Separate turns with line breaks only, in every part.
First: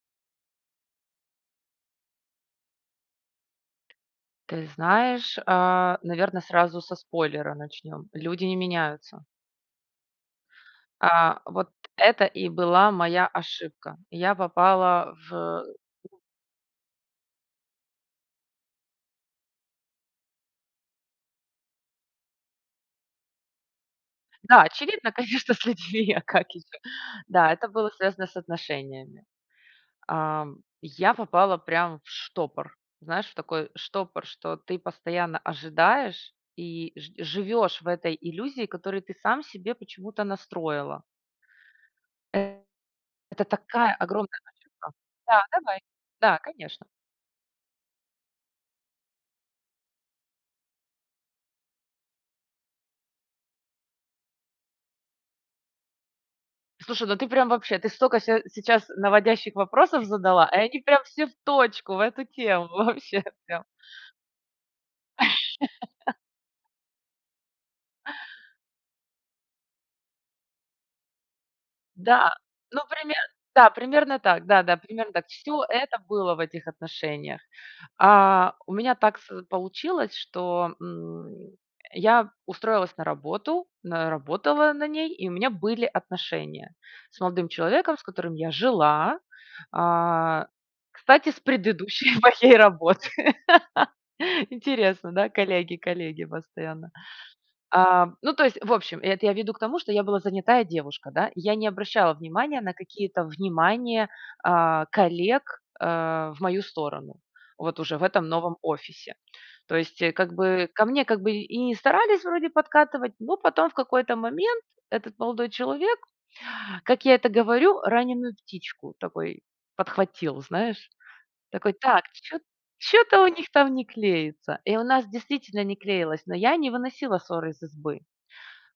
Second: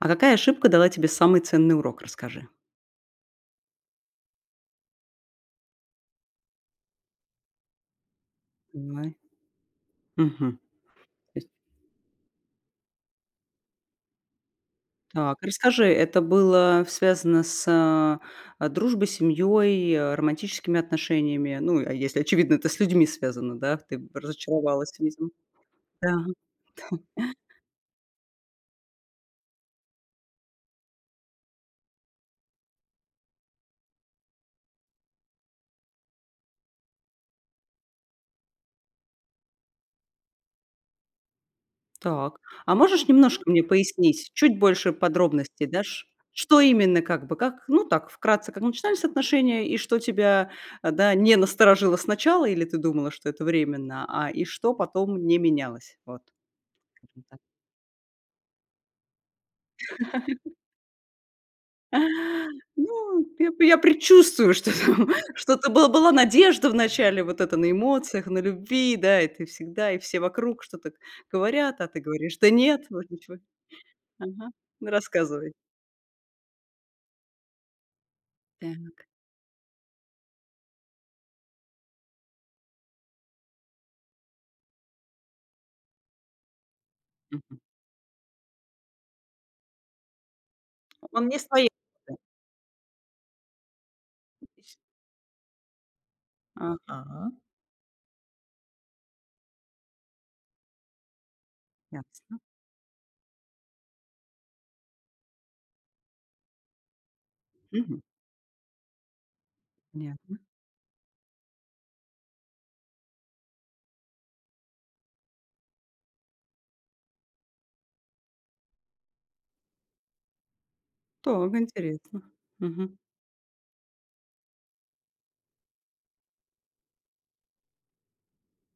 А какая ошибка дала тебе самый ценный урок? Расскажи.
Ты знаешь, а, наверно, сразу со спойлера начнем: люди не
Понимай.
меняются.
Мгм. То
А,
есть
вот это и была моя ошибка. Я попала в
Так,
э
расскажи,
[unintelligible]
это было связано с, а, дружбой, семьей, а, романтическими отношениями? Ну а если, очевидно, это с людьми связано, да. Ты б
Да,
разочаровалась
очевидно,
видимо.
конечно, с
Да.
людьми, а как еще. Да, это было связано с отношениями. Ам, я попала прям в штопор. Знаешь, в такой штопор, что ты постоянно ожидаешь и ж живешь в этой иллюзии, которую ты сам себе почему-то настроила.
Так. А можешь
Это
немножко мне
такая
пояснить,
огромная
чуть
ошибка!
больше
Да,
подробностей
давай.
дашь?
Да,
Что
конечно.
именно как бы, как, ну так, вкратце, как начинались отношения, и что тебя, а, да, не насторожило сначала, или ты думала, что это временно, а, и что потом не менялось, вот.
Слушай, ну
Скажем
ты
так.
прям вообще. Ты столько ся сейчас наводящих вопросов задала, и они прям все в точку, в эту тему. Вообще
Ну я
прям.
п я предчувствую, что там что-то, был была надежда вначале вот эта на эмоциях, на любви. Да, и ты всегда, и все вокруг что-то говорят, а ты
Да,
говоришь: "Да
ну
нет! Вроде
пример
ничего",
да, примерно так.
ага.
Да-да,
Ну
примерно так.
рассказывай!
Всё это было в этих отношениях. А, у меня
Так.
так с получилось, что, м, я устроилась на работу, на работала на ней, и у меня были отношения с молодым
Мгм.
человеком, с которым я жила, а,
Он
кстати,
не
с
стоит,
предыдущей
да?
моей работы.
[unintelligible]
Интересно, да? Коллеги, коллеги постоянно.
Ага.
Ам, ну то есть, в общем, это я веду к тому, что я была занятая девушка, да. Я не обращала
Ясно.
внимание на какие-то внимания, а, коллег, а, в мою сторону вот уже
Мгм.
в этом новом офисе. То есть, э, как
Понятно.
бы ко мне, как бы, и и не старались вроде подкатывать, но потом в какой-то момент этот молодой человек, как я это говорю, раненую птичку такой подхватил, знаешь.
Так,
Такой: "Так,
интересно.
чё
Мгм.
чё-то у них там не клеится". И у нас действительно не клеилось, но я не выносила сор из избы.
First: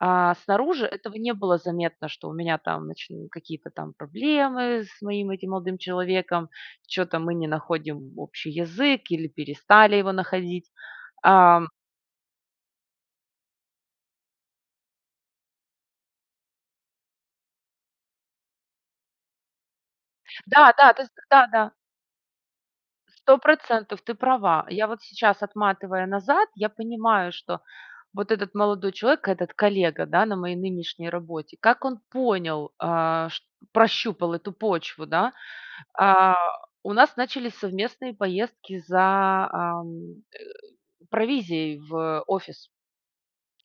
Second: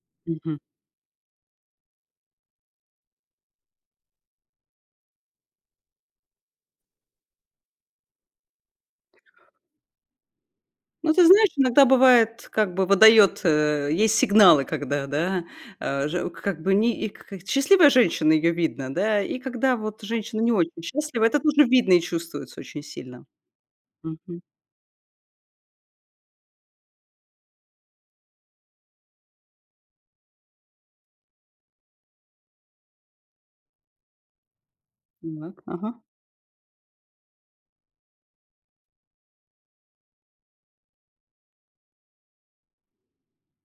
А
Мгм.
снаружи этого не было заметно, что у меня там нач какие-то там проблемы с моим этим молодым человеком, чё-то мы не находим общий язык или перестали его находить,
Ну, ты знаешь,
ам
иногда бывает, как бы выдает э, есть сигналы, когда, да, а же как бы, ни и к к Счастливая женщина- ее видно, да. И когда вот женщина не очень
Да-да, ты з
счастлива- это тоже
Да-да.
видно и чувствуется очень сильно.
100 % ты
Мгм.
права. Я вот сейчас, отматывая назад, я понимаю, что вот этот молодой человек, этот коллега, да, на моей нынешней работе, как он понял, а, ш прощупал эту почву, да.
Нак Ага.
А, у нас начались совместные поездки за, ам, э, провизией в офис.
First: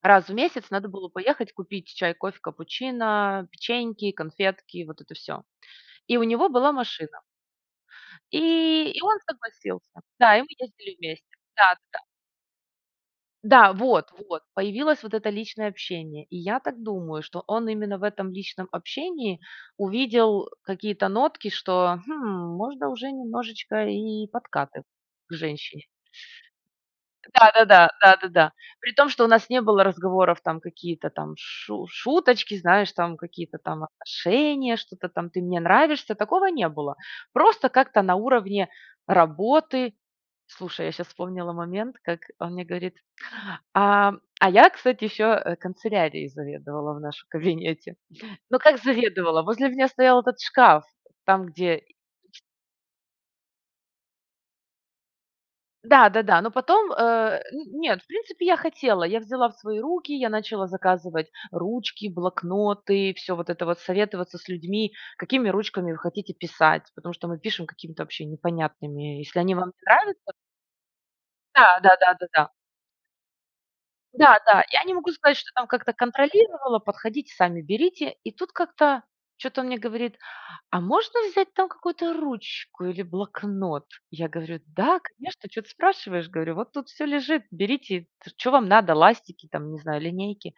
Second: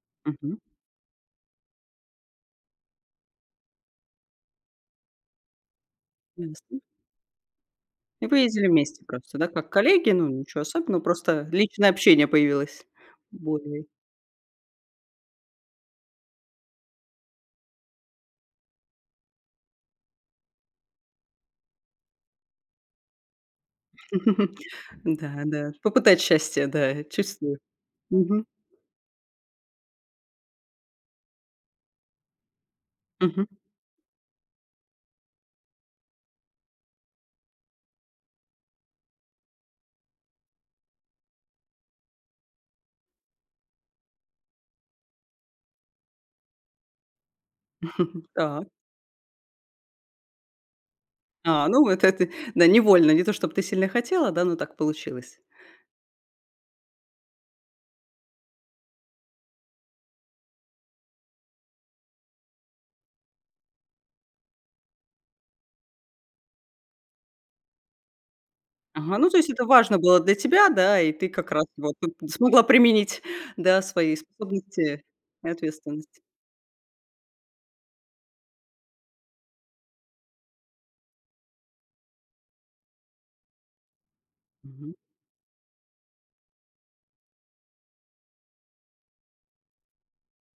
Раз в
Мгм.
месяц надо было поехать купить чай, кофе, капучино, печеньки, конфетки и вот это всё. И у него была
Ясно.
машина.
И вы ездили
И и
вместе
он
просто, да, как
согласился.
коллеги? Ну,
Да, и мы
ничего
ездили
особенного,
вместе.
просто личное
Да-да-да.
общение появилось.
Да
Более
вот вот! Появилось вот это личное общение. И я так думаю, что он именно в этом личном общении увидел какие-то нотки, что: "Хм, можно уже немножечко и подкатывать к
Да-да,
женщине".
попытать счастья, да,
Да
чувствует.
да да да да
Мгм.
да. При том, что у нас не было разговоров, там, какие-то там шу шуточки, знаешь, там
Мгм.
какие-то там отношения, что-то там: "Ты мне нравишься"- такого не было. Просто как-то на уровне работы. Слушай, я щас вспомнила момент, как он мне говорит А, а я, кстати, еще, э, канцелярией заведовала в нашем кабинете. Ну
Так.
как заведовала? Возле меня стоял этот шкаф, там
А, ну
где
вот это,
[unintelligible]
да, невольно, не то, чтоб ты сильно хотела, да, но так получилось.
Да-да-да. Но потом, э, н нет, в принципе, я хотела, я взяла в свои руки, я начала заказывать ручки, блокноты, всё вот это вот, советоваться с людьми: "Какими ручками вы хотите писать?". Потому что мы пишем какими-то вообще непонятными.
Ага, ну то
"Если
есть,
они
это
вам не
важно было
нравятся"
для тебя, да, и ты как раз
Да да
вот
да
тут
да да.
смогла применить, да, свои
Да-да. Я не
способности
могу сказать,
и
что там как-то
ответственность.
контролировала: подходите, сами берите". И тут как-то чё-то он мне говорит: "А можно взять там какую-то ручку или блокнот?" Я говорю:
Мгм.
"Да конечно, чё ты спрашиваешь"- говорю,- "вот тут всё лежит, берите, ш чё вам надо, ластики там, не знаю, линейки".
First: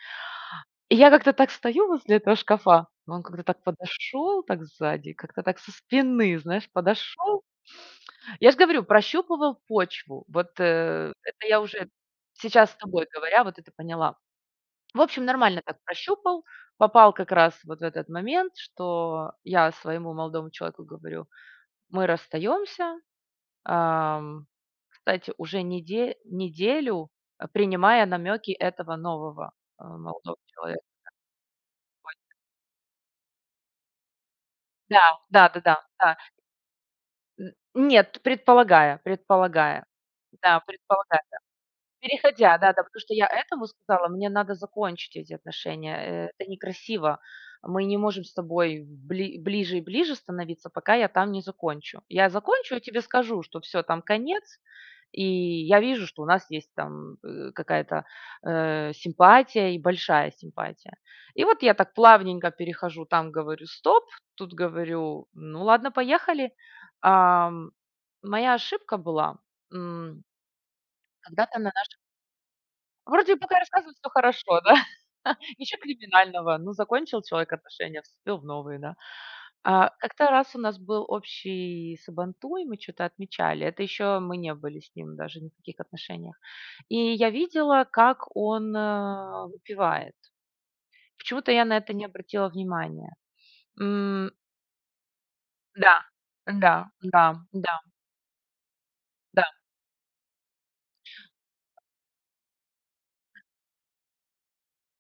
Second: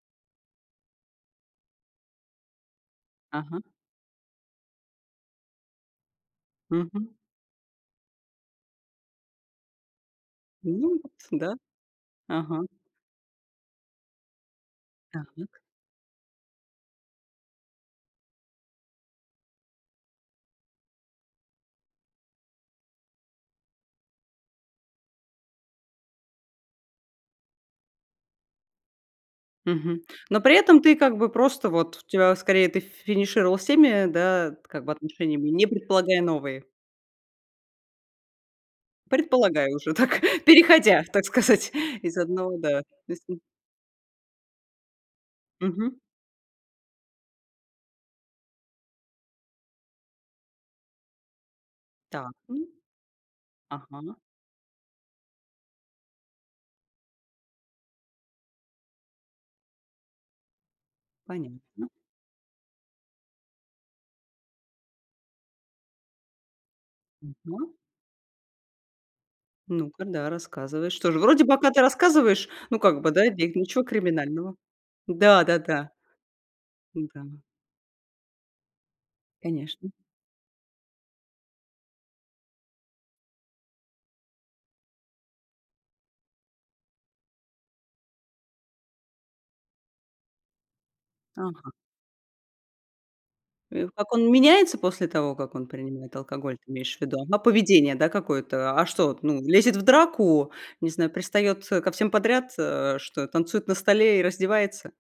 И я как-то так стою возле этого шкафа, но он как-то
Ага.
так подошел так сзади, как-то так со спины, знаешь,
Мгм.
подошел. Я ж говорю, прощупывал почву. Вот,
Ну
э,
вот
это
да.
я уже
Ага.
сейчас, с тобой говоря, вот это поняла. В общем,
Так.
нормально так прощупал. Попал как раз вот в этот момент, что я своему молодому человеку говорю: "Мы расстаемся". Ам, кстати, уже неде неделю, принимая намеки этого нового, а,
Мгм.
молодого
Но при этом
человека,
ты, как бы, просто вот, у
да, [unintelligible]
тебя скорее, ты финишировала с теми, да, как бы
Да да
отношениями,
да
не
да да.
предполагая новые.
М, нет, предполагая
Предполагая
предполагая.
уже так,
Да,
переходя,
предполагая,
так
да.
сказать, из одного,
Переходя, да,
да,
да.
то
Потому что
есть,
я
м
этому сказала: "Мне надо закончить эти
Мгм.
отношения. Это некрасиво. Мы не можем с тобой бли ближе и ближе становиться, пока я там не закончу. Я
Так, м.
закончу и тебе скажу, что всё, там
Ага.
конец. И я вижу, что у нас есть там, э, какая-то, э, симпатия, и большая симпатия". И вот я
Понятно.
так плавненько перехожу, там говорю: "Стоп", тут говорю: "Ну ладно, поехали". Ам,
Мгм.
моя ошибка была,
Ну-ка,
м
да, рассказывай. Что же, вроде
Когда-то на
пока ты
наших
рассказываешь, но как бы, да, и
Вроде бы
бег
такая
ничего
рассказываю- всё
криминального.
хорошо, да? Ничё
Да-да-да.
криминального. Ну закончил
Да.
человек отношения, вступил в новые, да?
Конечно.
А, как-то раз у нас был общий сабантуй, мы чё-то отмечали. Это еще мы не были с ним даже ни в каких отношениях. И я видела, как он, э, выпивает. Почему-то я
Ага.
на это не обратила внимания,
Э, как он
м
меняется после того, как он
Да
принимает алкоголь, ты
да
имеешь в виду?
да
А,
да.
поведение, да, какое-то? А что вот, ну,
Да.
лезет в драку, не знаю, пристает, э, ко всем подряд, э, что, танцует на столе и раздевается?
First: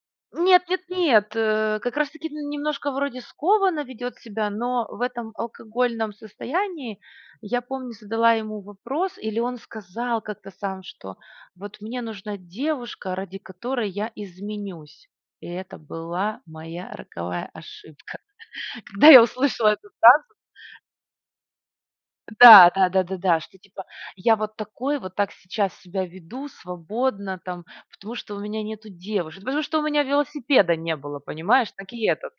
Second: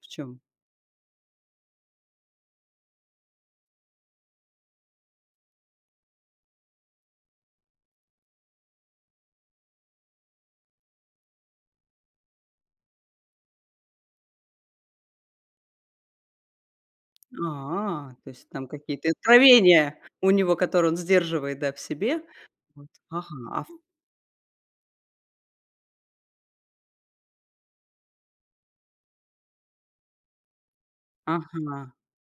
В чём
Нет, нет, нет. Э, как раз таки, м, немножко вроде скованно ведет себя, но в этом алкогольном состоянии, я помню, задала ему вопрос, или он сказал как-то сам, что: "Вот мне нужна девушка, ради которой я изменюсь". И это была моя роковая
А,
ошибка.
то есть там
Когда
какие-то
я услышала эту
откровения у
фразу
него, которые он сдерживает, да, в себе?
Да
Вот,
да да да
ага.
да. Что
Ав
типа: "Я вот такой вот, так сейчас себя веду свободно там, потому что у меня нету девушек". "Потому что у меня велосипеда не было", понимаешь?
Ага.
Так и этот-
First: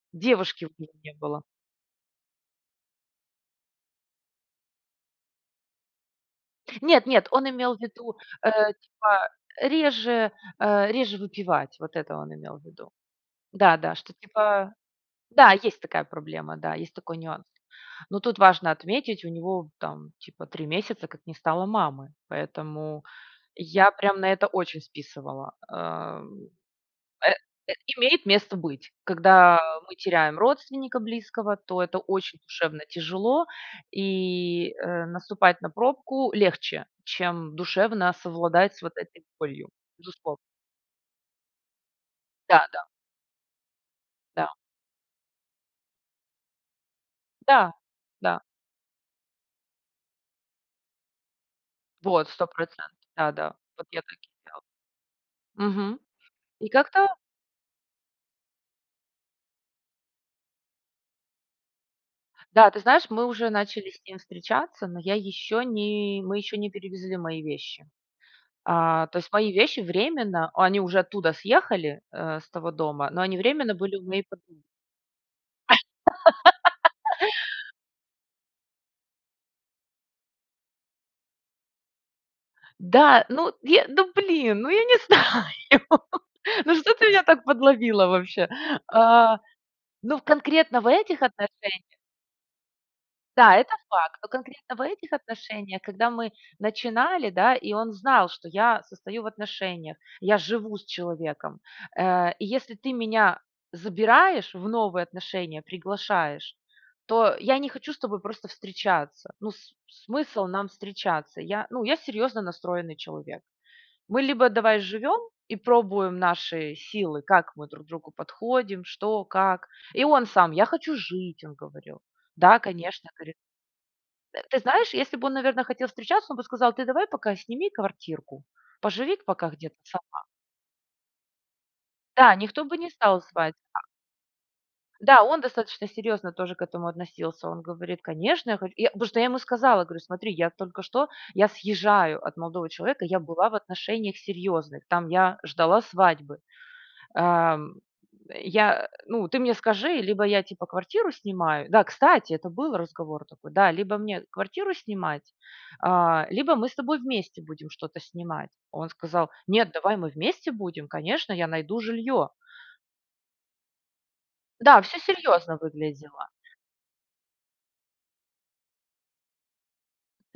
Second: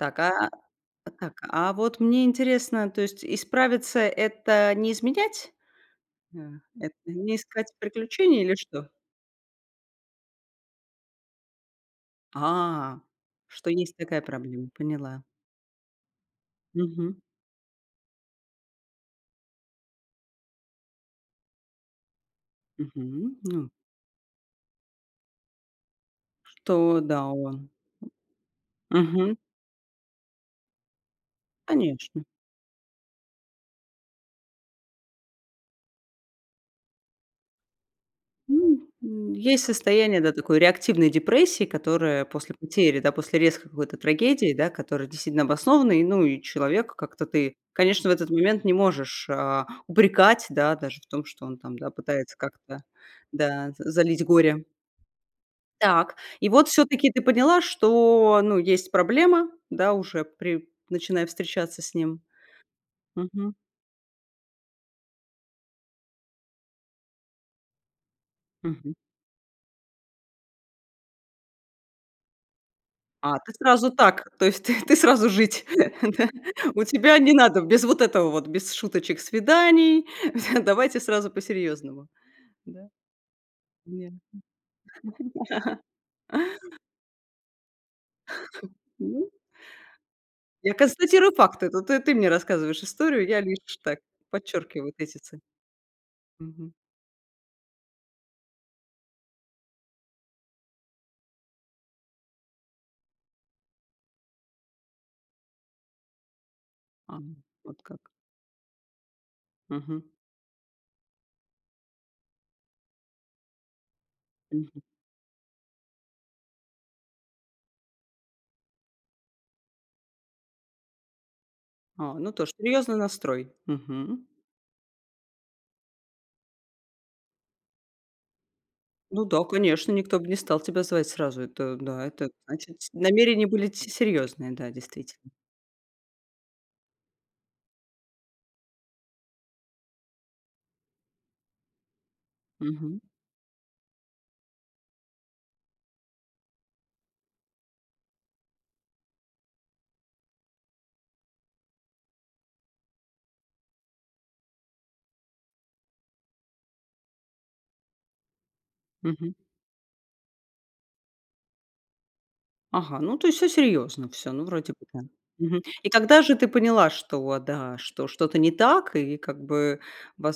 Так, а
девушки у него не
Так,
было.
а вот мне интересно, то есть исправиться- это не изменять? А, это
Нет, нет,
не
он
искать
имел ввиду,
приключений,
э,
или что?
типа реже, э, реже выпивать. Вот это он имел в виду.
А, что
Да-да,
есть
что,
такая проблема,
типа,
поняла.
да, есть такая проблема, да, есть
Мгм.
такой нюанс. Но тут важно отметить, у него там, типа, 3 месяца, как не стало мамы. Поэтому
Мгм, ну
я прям на это очень списывала. Эм.
Что, да,
Э,
он
имеет место быть.
Мгм.
Когда мы теряем родственника близкого, то это
Конечно.
очень душевно тяжело и, э, наступать на пробку легче, чем душевно совладать с
Ну,
вот этой
м, есть
болью,
состояние, да,
безусловно.
такой реактивной депрессии, которая после
Да-да.
потери, да, после резкой какой-то трагедии,
Да.
да, которая действительно обоснована. И, ну, и человека, как-то, ты,
Да,
конечно, в этот
да.
момент не можешь, а, упрекать, да, даже в том, что он там, да,
Вот,
пытается
сто
как-то,
процентов, да-да.
да,
Вот
за
я так
залить
и
горе.
сделала. Мгм.
Так, и вот
И как-то
всё-таки ты поняла, что, ну, есть проблема, да, уже при начиная встречаться с ним.
Да, ты знаешь, мы уже
Мгм.
начали с ним встречаться, но я еще не мы еще не перевезли мои вещи.
Мгм.
А, то есть мои вещи временно- они уже оттуда съехали, э, с того дома- но они
А, ты
временно
сразу
были у моей
так? То
подруги.
есть ты ты сразу жить, да? У тебя не надо, без вот этого вот, без шуточек, свиданий. Всё, давайте сразу по серьезному. Да?
Да, ну е ну
Ясно.
блин! Ну я не знаю, ну что ты меня так подловила вообще?
Ну
А. Ну в
Я
конкретно в этих
констатирую факты, это
отношениях
ты ты мне рассказываешь историю, я
Да, это
лишь так,
факт, но конкретно в
подчеркиваю вот
этих
эти ци
отношениях, когда мы
Мгм.
начинали, да, и он знал, что я состою в отношениях, я живу с человеком. Э, и если ты меня забираешь в новые отношения, приглашаешь,
А,
то я не
вот
хочу с
как!
тобой просто встречаться. Ну, с
Мгм.
смысл нам встречаться? Я, ну, я серьезно настроенный человек. Мы либо давай
Мгм.
живем и пробуем наши силы, как мы друг другу подходим, что, как. И он сам: "Я хочу жить!"- он говорил.
А, ну тож
"Да,
серьезный
конечно"- говорит
настрой. Мгм.
Э, ты знаешь, если бы он, наверно, хотел встречаться, он бы сказал: "Ты давай пока сними квартирку, поживи-ка
Ну да,
пока где-то
конечно, никто
сама".
бы не стал тебя звать сразу. Это да, это
Да, никто бы
значит
не стал
намерения
звать,
были
а
ц серьезные, да,
Да,
действительно.
он достаточно серьезно тоже к этому относился. Он говорит: "Конечно, я хочу". Я просто я ему сказала, говорю: "Смотри, я только что я съезжаю от молодого
Мгм.
человека, я была в отношениях серьезных, там я ждала свадьбы. Эм. Я э, ну ты мне скажи, либо я, типа, квартиру снимаю" Да, кстати, это был разговор такой. Да: "Либо мне квартиру снимать, а, либо мы с тобой вместе будем что-то снимать". Он сказал:
Мгм.
"Нет, давай мы вместе будем, конечно, я найду жилье".
Ага, ну то есть всё серьезно, всё, ну вроде
Да,
бы,
всё
да,
серьезно
мгм. И когда
выглядело.
же ты поняла, что вот, да, что что-то не так, и как бы,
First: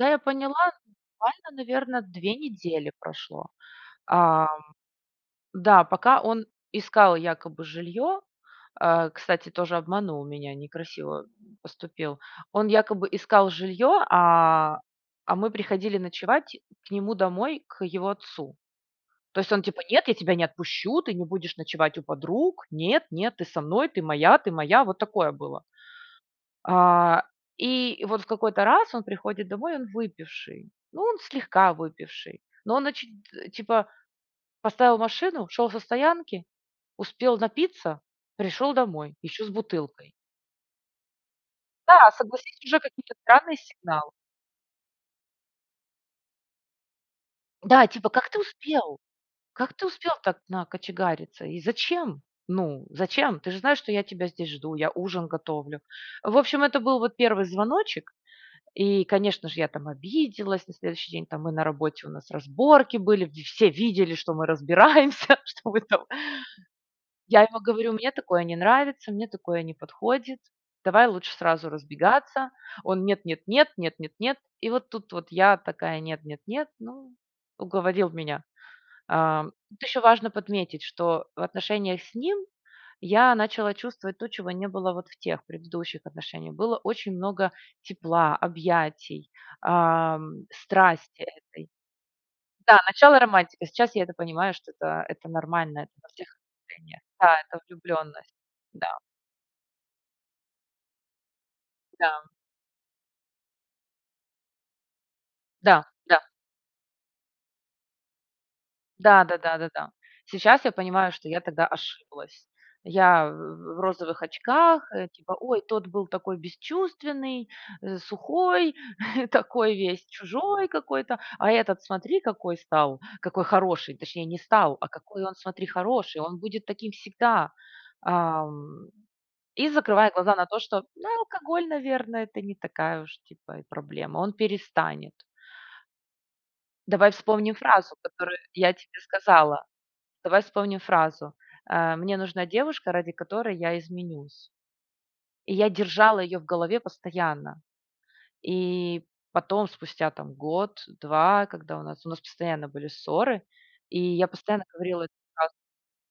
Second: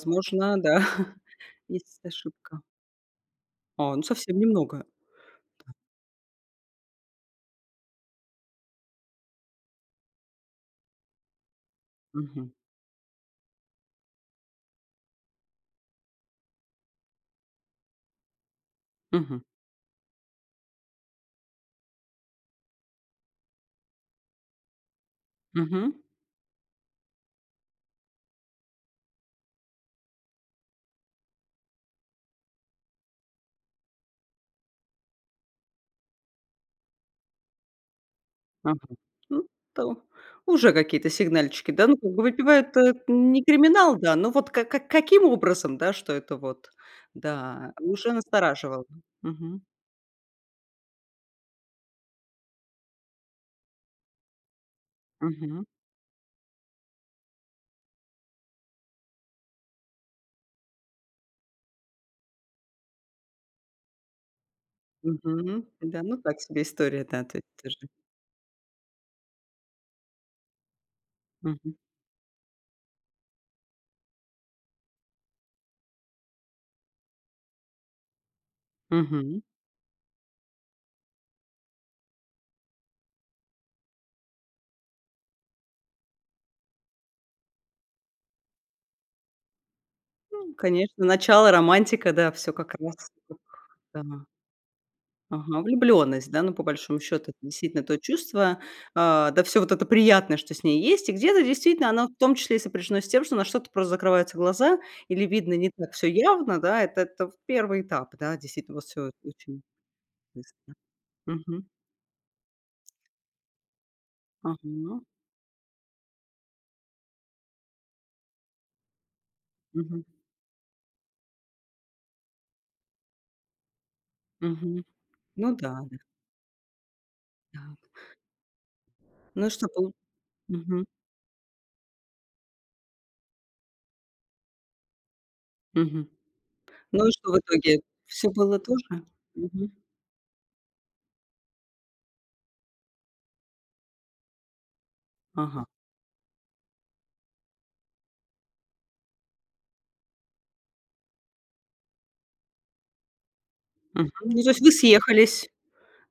Да, я поняла,
да,
буквально, наверно,
есть
2
ошибка?
недели прошло.
А, ну совсем
Ам,
немного. Да.
да, пока он искал якобы жилье Э, кстати, тоже обманул меня, некрасиво, м, поступил.
Мгм.
Он якобы искал жилье, а, а мы приходили ночевать к нему домой, к его отцу. То
Мгм.
есть он типа: "Нет, я тебя не отпущу, ты не будешь ночевать у подруг. Нет, нет, ты со мной, ты моя, ты моя". Вот такое было.
Мгм.
А, и вот в какой-то раз он приходит домой, и он выпивший. Ну, он слегка выпивший. Но он оч т типа, поставил машину, шел со стоянки, успел напиться, пришел
Ага,
домой, и
ну,
еще с
то
бутылкой.
Уже какие-то сигнальчики, да, ну
Да,
как бы
согласись,
выпивает-
уже
это
какие-то
не
странные
криминал,
сигналы.
да, но вот ка как каким образом, да, что это вот, да,
Да, типа:
уже
"Как ты
настораживало.
успел?
Мгм.
Как ты успел так накочегариться, и зачем? Ну зачем? Ты же знаешь, что я тебя здесь жду, я ужин
Мгм.
готовлю". В общем, это был вот 1 звоночек и, конечно же, я там обиделась. На следующий день там мы на работе, у нас разборки были, в все видели, что мы разбираемся.
Мгм.
Что мы
Да,
там
ну так себе история, да, то
Я
есть
ему
тоже.
говорю: "Мне такое не нравится, мне такое не подходит. Давай лучше сразу
Мгм.
разбегаться". Он: "Нет нет нет нет нет нет". И вот тут вот я такая: "Нет, нет, нет". Ну, уговорил меня.
Мгм.
Ам. Тут еще важно подметить, что в отношениях с ним я начала чувствовать то, чего не было вот в тех предыдущих отношениях. Было очень много тепла, объятий, ам,
М, конечно,
страсти
начало,
этой.
романтика, да, всё как
Да,
раз,
начало, романтика, сейчас я
да,
это
но
понимаю, что это это
Ага,
нормально во всех
влюбленность, да. Ну, по большому
отношениях.
счету,
Да,
это,
это
действительно, то
влюбленность.
чувство,
Да.
а, да всё вот это приятное, что с ней есть, и где-то действительно оно, в
Да.
том числе, и сопряжено с тем, что на что-то просто закрываются глаза, или видно не
Да,
так всё
да.
явно. Да, это то 1 этап. Да, действительно вот всё
Да да да
очень
да да. Сейчас я
быстро.
понимаю, что я
Мгм.
тогда ошиблась. Я в в розовых очках,
Ага.
э, типа: "Ой, тот был такой бесчувственный, сухой, такой
Мгм.
весь чужой какой-то, а этот, смотри, какой стал, какой хороший. Точнее не стал,
Мгм.
а какой он
Ну
смотри,
да-да.
хороший. Он будет таким всегда".
Так.
Ам,
Ну
и,
что, полу
закрывая глаза на то, что,
Мгм.
да, алкоголь, наверно, это не такая уж типа и проблема. Он перестанет.
Мгм. Ну
Давай
и что в
вспомним
итоге?
фразу,
Всё
которую
было
я
то
тебе
же?
сказала.
Мгм.
Давай вспомним фразу: "Э, мне нужна девушка, ради которой я изменюсь". И
Ага.
я держала ее в голове постоянно. И потом, спустя там год, 2, когда у нас у нас постоянно были ссоры, и
Мгм,
я
ну то есть
постоянно
вы
говорила эту
съехались,
фразу.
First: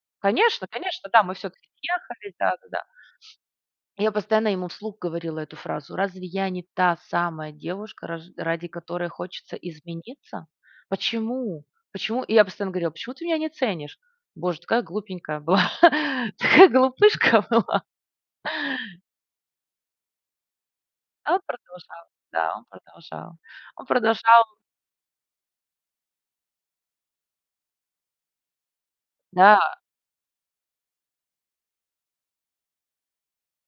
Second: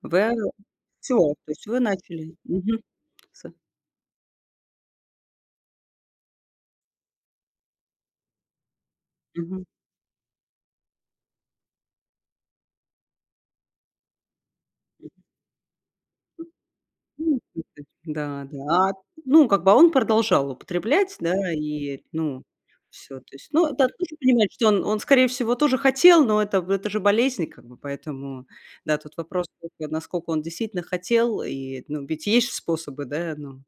вы, э,
Конечно, конечно,
всё,
да, мы
то есть
всё-таки
вы
съехались,
начали Мгм.
да-да-да.
С
И я постоянно ему вслух говорила эту фразу: "Разве я не та самая девушка, раж ради которой хочется
Мгм.
измениться? Почему? Почему?". И я постоянно говорила: "Почему ты меня не ценишь?". Боже, такая
Мгм.
глупенькая была, такая
Ну
глупышка была.
слушай Да-да. А, ну, как бы, а он продолжал употреблять,
А он
да, и,
продолжал,
ну,
да, он
всё. То
продолжал.
есть ну,
Он
да, тоже
продолжал
понимать, что он он, скорее всего, тоже хотел, но это это же болезнь, и как бы, поэтому, да, тут вопрос
Да.
всё-таки: а насколько он действительно хотел? И, ну, ведь есть ж способы, да, ну,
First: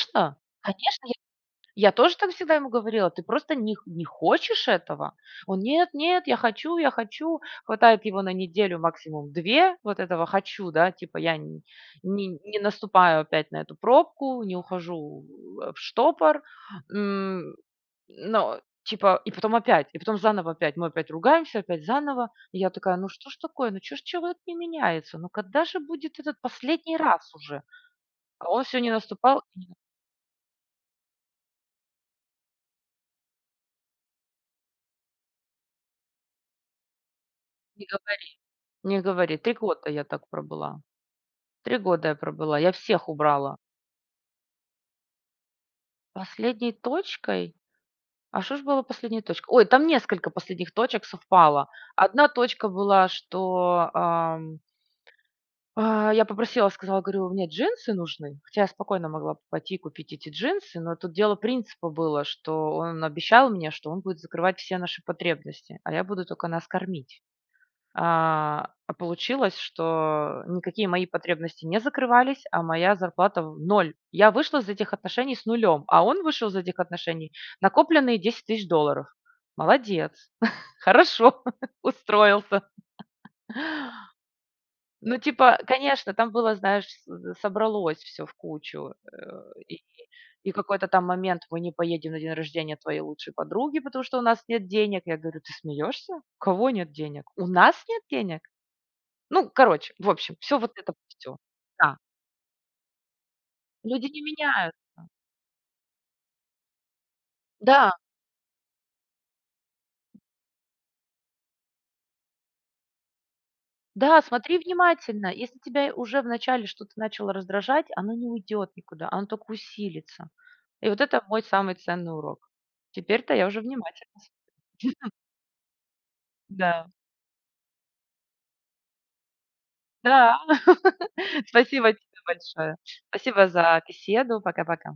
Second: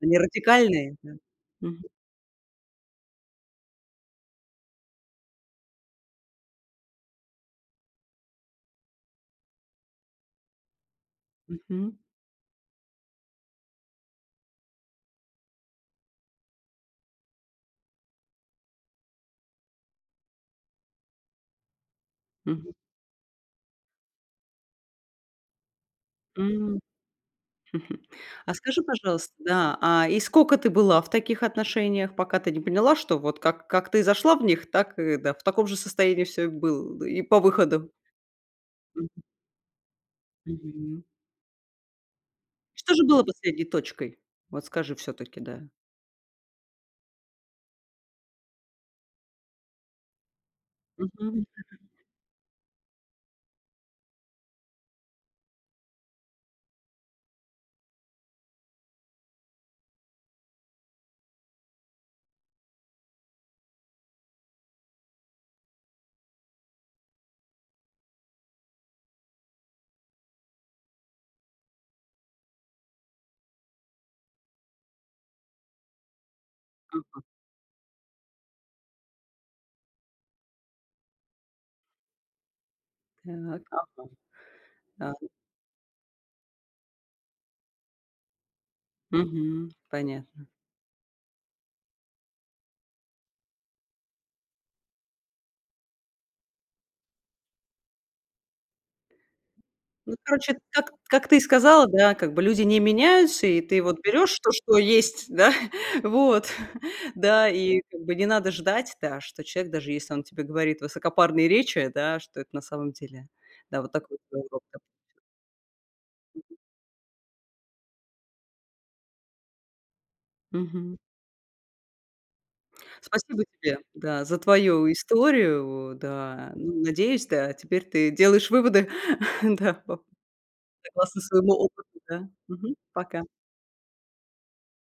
не радикальные,
Конечно! Я
да. Мгм.
я тоже так всегда ему говорила: "Ты просто них не хочешь этого!". Он: "Нет-нет, я хочу, я хочу!". Хватает его на неделю, максимум 2, вот этого "хочу", да, типа: "Я не
Мгм.
не наступаю опять на эту пробку, не ухожу, э, в штопор". М, но, типа, и потом опять, и потом заново опять. Мы опять ругаемся, опять заново. И я
Мгм.
такая: "Ну что ж такое, ну чё ж человек не меняется, ну когда же будет этот
М.
последний раз уже?". А
А
он всё
скажи,
не
пожалуйста,
наступал и не на
да, а, и сколько ты была в таких отношениях, пока ты не поняла, что вот как как ты зашла в них, так и да, в таком же состоянии всё и было бы и по
Не
выходу?
говори. Не
Мгм.
говори, 3 года я так пробыла.
Мгм.
3 года я пробыла, я
Что же
всех
было
убрала.
последней точкой? Вот скажи всё-таки, да.
Последней точкой? А что ж было последней точкой? Ой, там несколько последних точек
Мгм.
совпало.
[unintelligible]
1 точка была, что, ам а я попросила и сказала, говорю: "Мне джинсы нужны". Хотя я спокойно могла бы пойти и купить эти джинсы, но тут дело принципа было, что он обещал мне, что он будет закрывать все наши потребности, а я буду только нас кормить. А, а получилось, что никакие мои потребности не закрывались, а моя зарплата в 0. Я вышла из этих отношений с 0, а он вышел из этих
Ага.
отношений- накопленные 10 000 долларов. Молодец! Хорошо, устроился.
Так, ага,
Ну,
ай
типа, конечно, там было, знаешь вс собралось всё в кучу, э,
Мгм,
и
понятно.
и какой-то там момент: "Мы не поедем на день рождения твоей лучшей подруги, потому что у нас нет денег". Я говорю: "Ты смеешься? У кого нет денег? У нас нет денег?". Ну, короче, в
Ну,
общем,
короче,
всё вот
как
это,
как ты
всё.
и сказала,
Да.
да, как бы люди не меняются, и ты вот
Люди не
берешь то, что
меняются.
есть, да, вот, да, и,
Да.
как бы, не надо ждать, да, что человек, даже если он тебе говорит высокопарные речи, да, что это на самом деле Да, вот так вот
Да, смотри
назло прям.
внимательно, если тебя уже
Мгм.
вначале что-то начало раздражать- оно не уйдет никуда, оно только усилится. И
Мгм.
вот это мой самый ценный урок. Теперь-то
Спасибо
я уже
тебе,
внимательно
да, за твою
смотрю.
историю, да. Ну,
Да.
надеюсь, да, теперь ты делаешь выводы, да, об
Да.
согласно своему опыту,
Спасибо тебе
да? Мгм.
большое!
Пока.
Спасибо за беседу! Пока-пока!